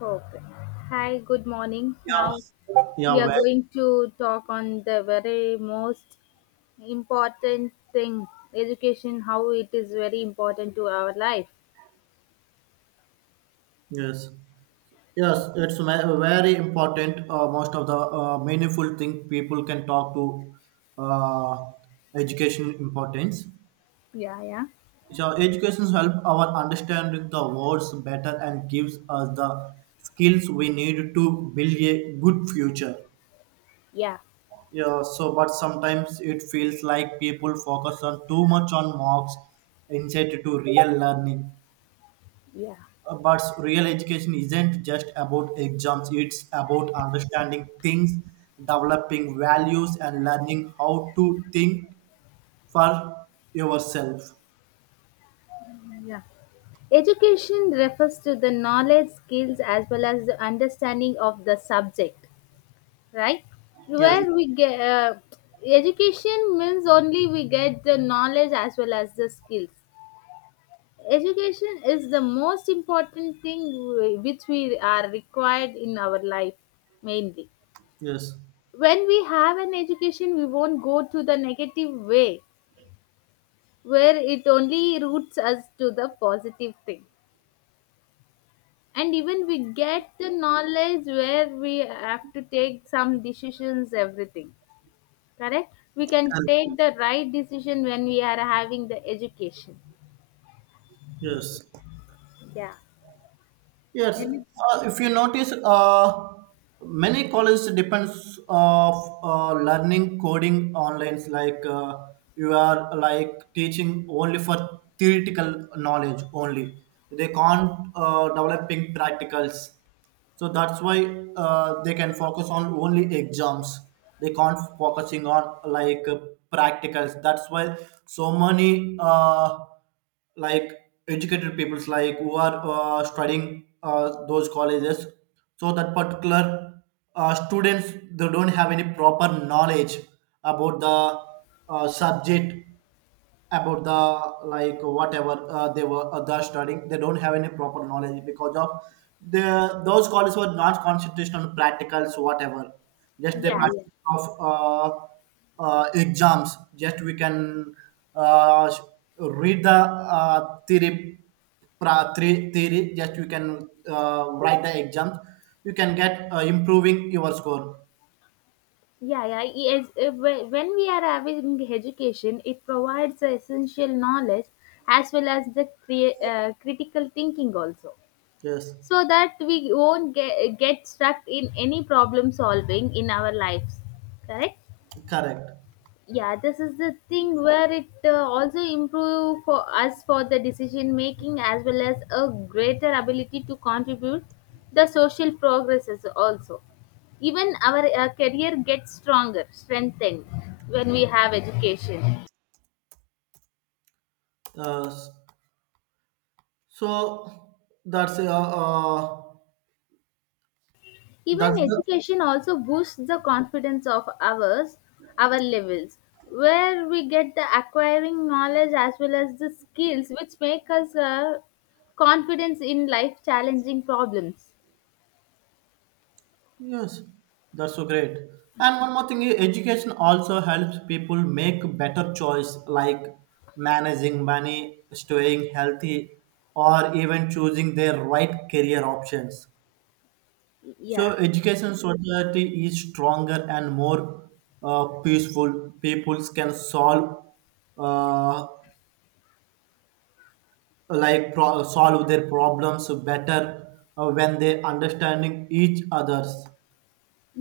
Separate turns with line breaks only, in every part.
Okay. Hi, good morning.
Yeah,
Now
yeah,
we are
well,
going to talk on the very most important thing, education, how it is very important to our life.
yes, yes, it's very important. Most of the meaningful thing people can talk to uh, education importance.
Yeah, yeah,
So education help our understanding the words better and gives us the skills we need to build a good future.
yeah,
Yeah, so but sometimes it feels like people focus on too much on marks instead to real learning.
yeah,
But real education isn't just about exams, it's about understanding things, developing values and learning how to think for yourself.
yeah, education refers to the knowledge, skills, as well as the understanding of the subject, right?
Yes,
Where we get education means only we get the knowledge as well as the skills. Education is the most important thing which we are required in our life mainly.
yes.
When we have an education, we won't go to the negative way, where it only roots us to the positive thing. And even we get the knowledge where we have to take some decisions, everything. Correct? We can take
Correct.
the right decision when we are having the education.
Yes.
Yeah.
Yes,
And
if you notice, many colleges depends of learning coding online. Like you are like teaching only for theoretical knowledge only. They can't developing practicals, so that's why they can focus on only exams, they can't focusing on like practicals, that's why so many like educated peoples like who are studying those colleges, so that particular students they don't have any proper knowledge about the subject, about the like whatever they're studying, they don't have any proper knowledge because of the those colleges were not concentrated on practicals, whatever just the
yeah, yeah,
practice of uh, exams. Just we can uh, s- read the theory, theory, just you can write the exams, you can get improving your score.
yeah, yeah. Yes, when we are having education, it provides the essential knowledge as well as the critical thinking also,
Yes,
so that we won't get stuck in any problem solving in our lives. Correct?
correct.
Yeah, this is the thing where it also improve for us for the decision making, as well as a greater ability to contribute the social progresses also. Even our career gets stronger strengthened when we have education.
Uh, So that's uh, uh
Even
that's
education also boosts the confidence of ours, our levels, where we get the acquiring knowledge as well as the skills which make us confidence in life challenging problems.
yes, that's so great. And one more thing, education also helps people make better choice, like managing money, staying healthy, or even choosing their right career options. So
Yeah,
education society is stronger and more peaceful. Peoples can solve uh, solve their problems better when they understanding each others.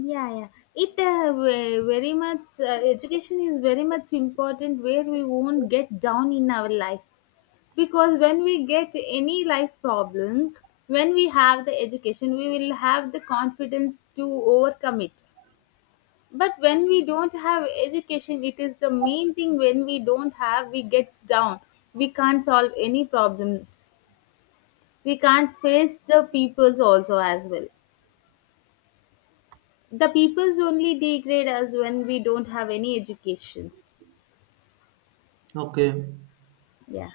yeah, yeah, it very much, education is very much important, where we won't get down in our life. Because when we get any life problems, when we have the education, we will have the confidence to overcome it. But when we don't have education, it is the main thing. When we don't have, we get down, we can't solve any problems, we can't face the peoples also as well. The peoples only degrade us when we don't have any educations.
Okay.
Yeah.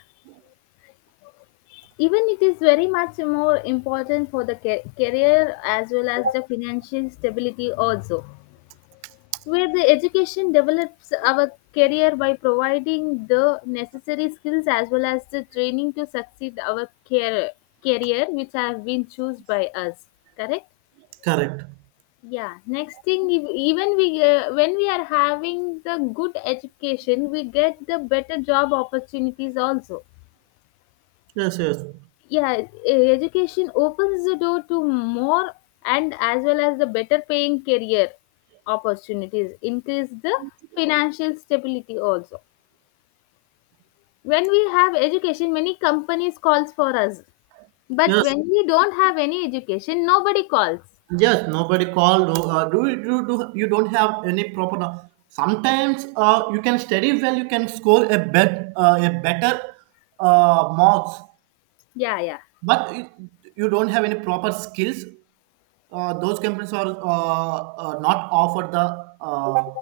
Even it is very much more important for the career, as well as the financial stability also, where the education develops our career by providing the necessary skills as well as the training to succeed our career which have been chosen by us. Correct?
Correct.
Yeah, next thing, even we when we are having the good education, we get the better job opportunities also.
Yes. Yes.
Yeah, education opens the door to more and as well as the better paying career opportunities, increase the financial stability also. When we have education, many companies calls for us, but
Yes.
when we don't have any education, nobody calls.
Yes, nobody call, do, do you don't have any proper no- sometimes you can study well, you can score a bet a better marks,
Yeah, yeah.
but it, you don't have any proper skills, those companies are not offer the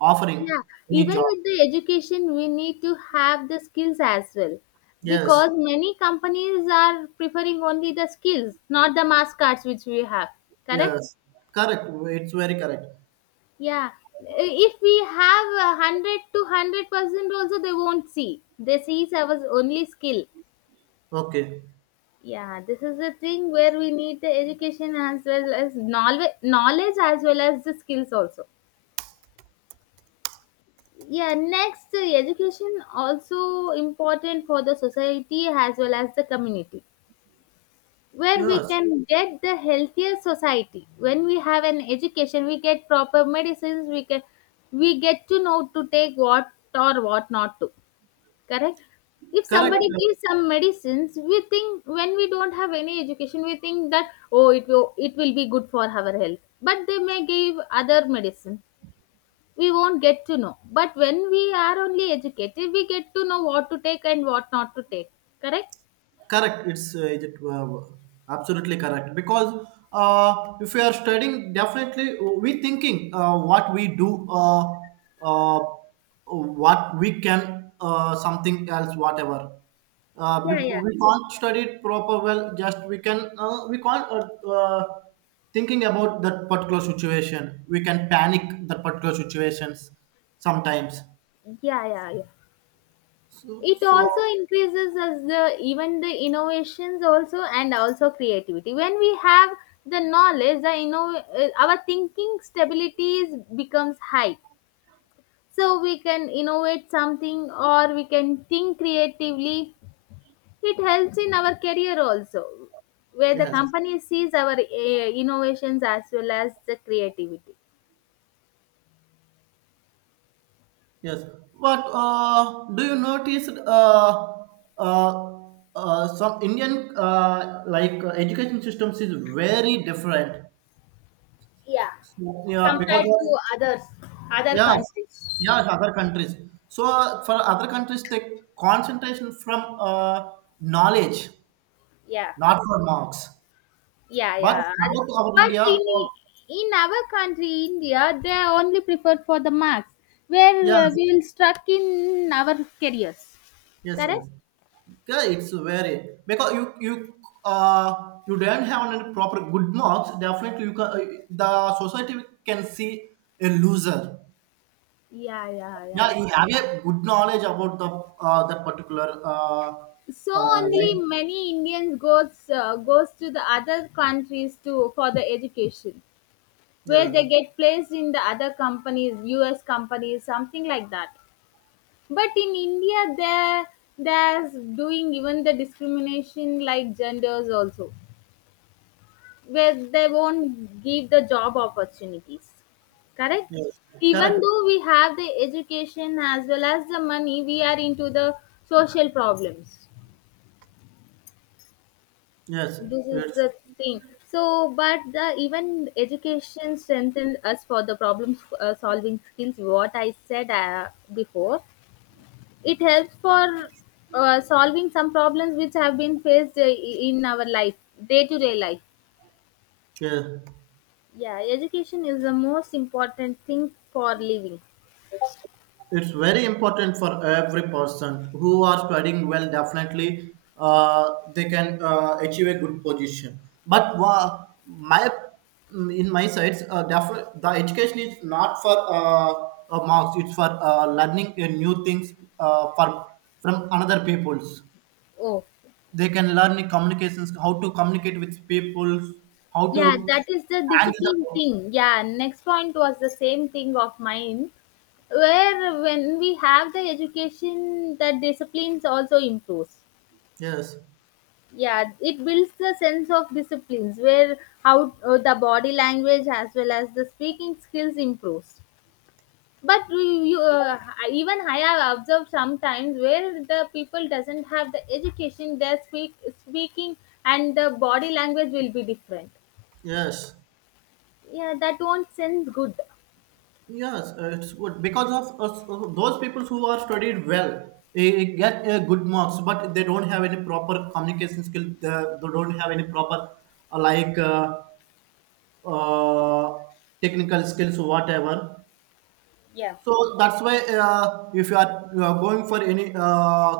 offering
Yeah,
any
even
job.
with the education, we need to have the skills as well,
Yes.
because many companies are preferring only the skills, not the mass cards which we have. Correct?
Yes, correct. It's very correct.
Yeah. If we have a 100 to 100% also, they won't see. They see it as only skill.
Okay.
Yeah, this is the thing where we need the education as well as knowledge, as well as the skills also. Yeah, next, education also important for the society as well as the community, where we
Yes,
can get the healthier society. When we have an education, we get proper medicines, we can, we get to know to take what or what not to. Correct? If
correct.
somebody gives some medicines, we think, when we don't have any education, we think that oh, it will, it will be good for our health, but they may give other medicine, we won't get to know. But when we are only educated, we get to know what to take and what not to take. Correct?
Correct. It's absolutely correct because if we are studying, definitely we thinking what we do, uh, what we can, something else, whatever.
Yeah, yeah,
We can't study it proper well. Just we can we can't thinking about that particular situation. We can panic that particular situations sometimes.
yeah, yeah, yeah.
So
It
so
also increases as the even the innovations also and also creativity. When we have the knowledge, the our thinking stability becomes high. So we can innovate something or we can think creatively. It helps in our career also, where the
Yes.
company sees our innovations as well as the creativity.
Yes. What do you notice? Uh, some Indian like education systems is very different.
Yeah,
So, yeah, because
compared to
of
others, other
yeah,
countries.
yeah, other countries. So for other countries, take concentration from knowledge,
Yeah,
not for marks.
yeah,
But
yeah,
about our
but
India,
in our country India, they only prefer for the marks, where
yes,
we will stuck in our careers.
yes,
Correct?
yes. Yeah, it's very because you you don't have any proper good marks. Definitely, you can the society can see a loser.
Yeah, yeah,
Yeah,
yeah,
you have a good knowledge about the that particular
so only
like,
many Indians goes to the other countries to for the education, where
yeah.
they get placed in the other companies, US companies, something like that. But in India, they're doing even the discrimination like genders also, where they won't give the job opportunities. Correct?
Yes,
Even
correct.
though we have the education as well as the money, we are into the social problems.
Yes.
This is
It's,
the thing. So, but the even education strengthened us for the problem solving skills, what I said before. It helps for solving some problems which have been faced in our life, day to day life.
yeah.
Yeah, education is the most important thing for living.
It's very important for every person who are studying well, definitely they can achieve a good position. But wha- my in my sides the education is not for marks, it's for learning a new things uh, from from another peoples.
Oh,
They can learn the communications, how to communicate with people, how to
yeah, that is the
handle the.
discipline thing. Yeah, next point was the same thing of mine, where when we have the education, the disciplines also improves.
Yes.
Yeah, it builds the sense of disciplines, where how the body language as well as the speaking skills improves. but you, you, uh, Even I have observed sometimes where the people doesn't have the education, their speaking and the body language will be different.
Yes.
Yeah, that won't sense good.
Yes, it's good because of us, those people who are studied well, they get good marks, but they don't have any proper communication skill. They don't have any proper uh, like uh, uh, technical skills, or whatever.
Yeah,
So that's why if you are going for any uh,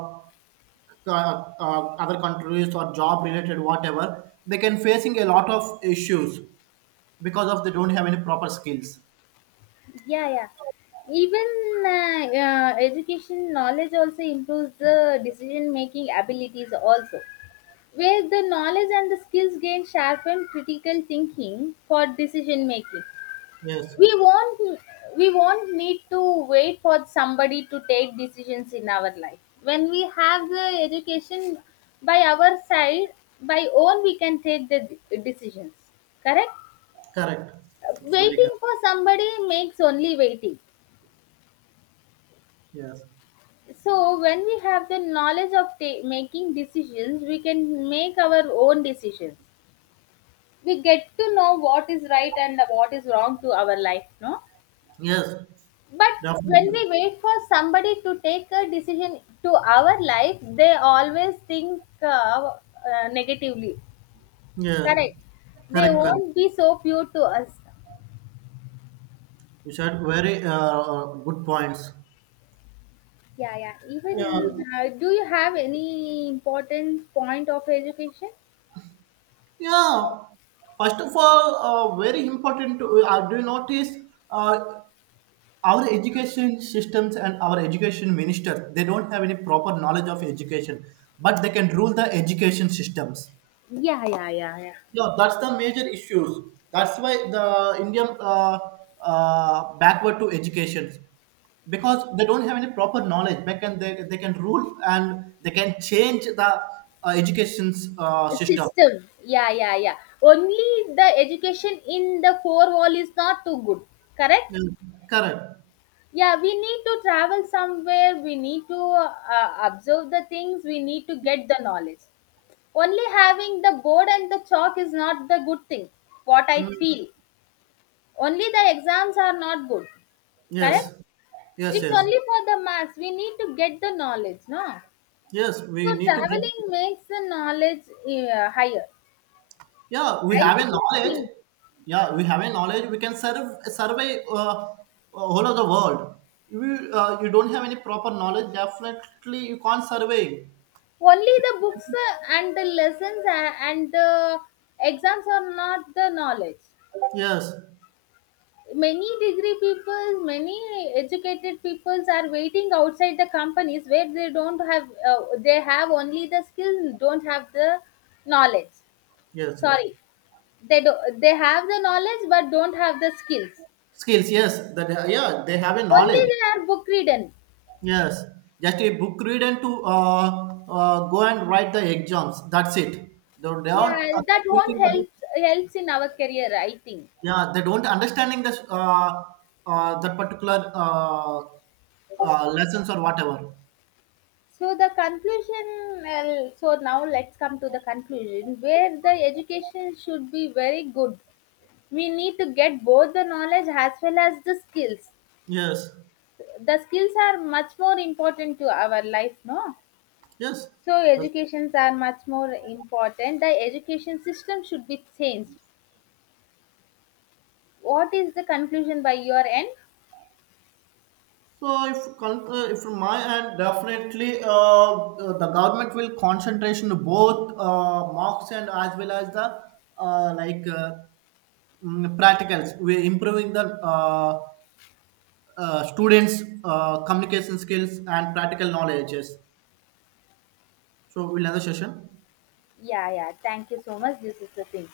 c- uh, uh, other countries or job related whatever, they can facing a lot of issues because of they don't have any proper skills.
yeah, yeah, even education knowledge also improves the decision making abilities also, where the knowledge and the skills gain sharpen critical thinking for decision making.
Yes,
we won't we won't need to wait for somebody to take decisions in our life, when we have the education by our side. By own, we can take the decisions. Correct?
correct. It's very
Waiting
correct.
for somebody makes only waiting.
Yes,
So, when we have the knowledge of making decisions, we can make our own decisions. We get to know what is right and what is wrong to our life, no?
yes,
But when
definitely.
we wait for somebody to take a decision to our life, they always think negatively.
Yeah,
Correct. They
correct, correct.
won't be so pure to us.
You said very good points.
Yeah, yeah.
Yeah,
Even do you have any important point of education?
yeah. First of all, very important. Do you notice uh, our education systems and our education minister? They don't have any proper knowledge of education, but they can rule the education systems.
Yeah, yeah, yeah, yeah.
Yeah, that's the major issues. That's why the Indian backward to education, because they don't have any proper knowledge. They can rule and they can change the education system.
System, yeah, yeah, yeah, only the education in the four wall is not too good. Correct?
Mm. Correct.
Yeah, we need to travel somewhere, we need to observe the things, we need to get the knowledge. Only having the board and the chalk is not the good thing, what I
Mm.
feel. Only the exams are not good. Correct?
Yes. Yes.
It's
Yes.
only for the maths we need to get the knowledge, no?
Yes. We
So,
need to get,
traveling makes the knowledge higher,
yeah, we
I
have a
feel the
knowledge.
thing.
Yeah, we have a knowledge, we can serve survey whole of the world. You don't have any proper knowledge, definitely you can't survey.
Only the books and the lessons and the exams are not the knowledge.
Yes.
Many degree people, many educated peoples are waiting outside the companies, where they don't have, they have only the skills, don't have the knowledge.
Yes, yes.
Sorry, they do, they have the knowledge but don't have the skills.
Skills, yes, that, yeah, they have a
Only
knowledge.
they are book ridden.
Yes, just a book read and to go and write the exams, that's it. They
Yeah,
don't
that won't
thinking about-
help, helps in our career, I think.
yeah, they don't understanding this that particular lessons or whatever.
So the conclusion, well, so now let's come to the conclusion, where the education should be very good. We need to get both the knowledge as well as the skills.
Yes,
The skills are much more important to our life, no?
yes.
So
The-
educations are much more important. The education system should be changed. What is the conclusion by your end?
So if if from my end, definitely the government will concentration to both mocks and as well as the uh, like uh, practicals. We're improving the students' communication skills and practical knowledges. So we'll end the session.
Yeah, yeah. Thank you so much. This is the thing.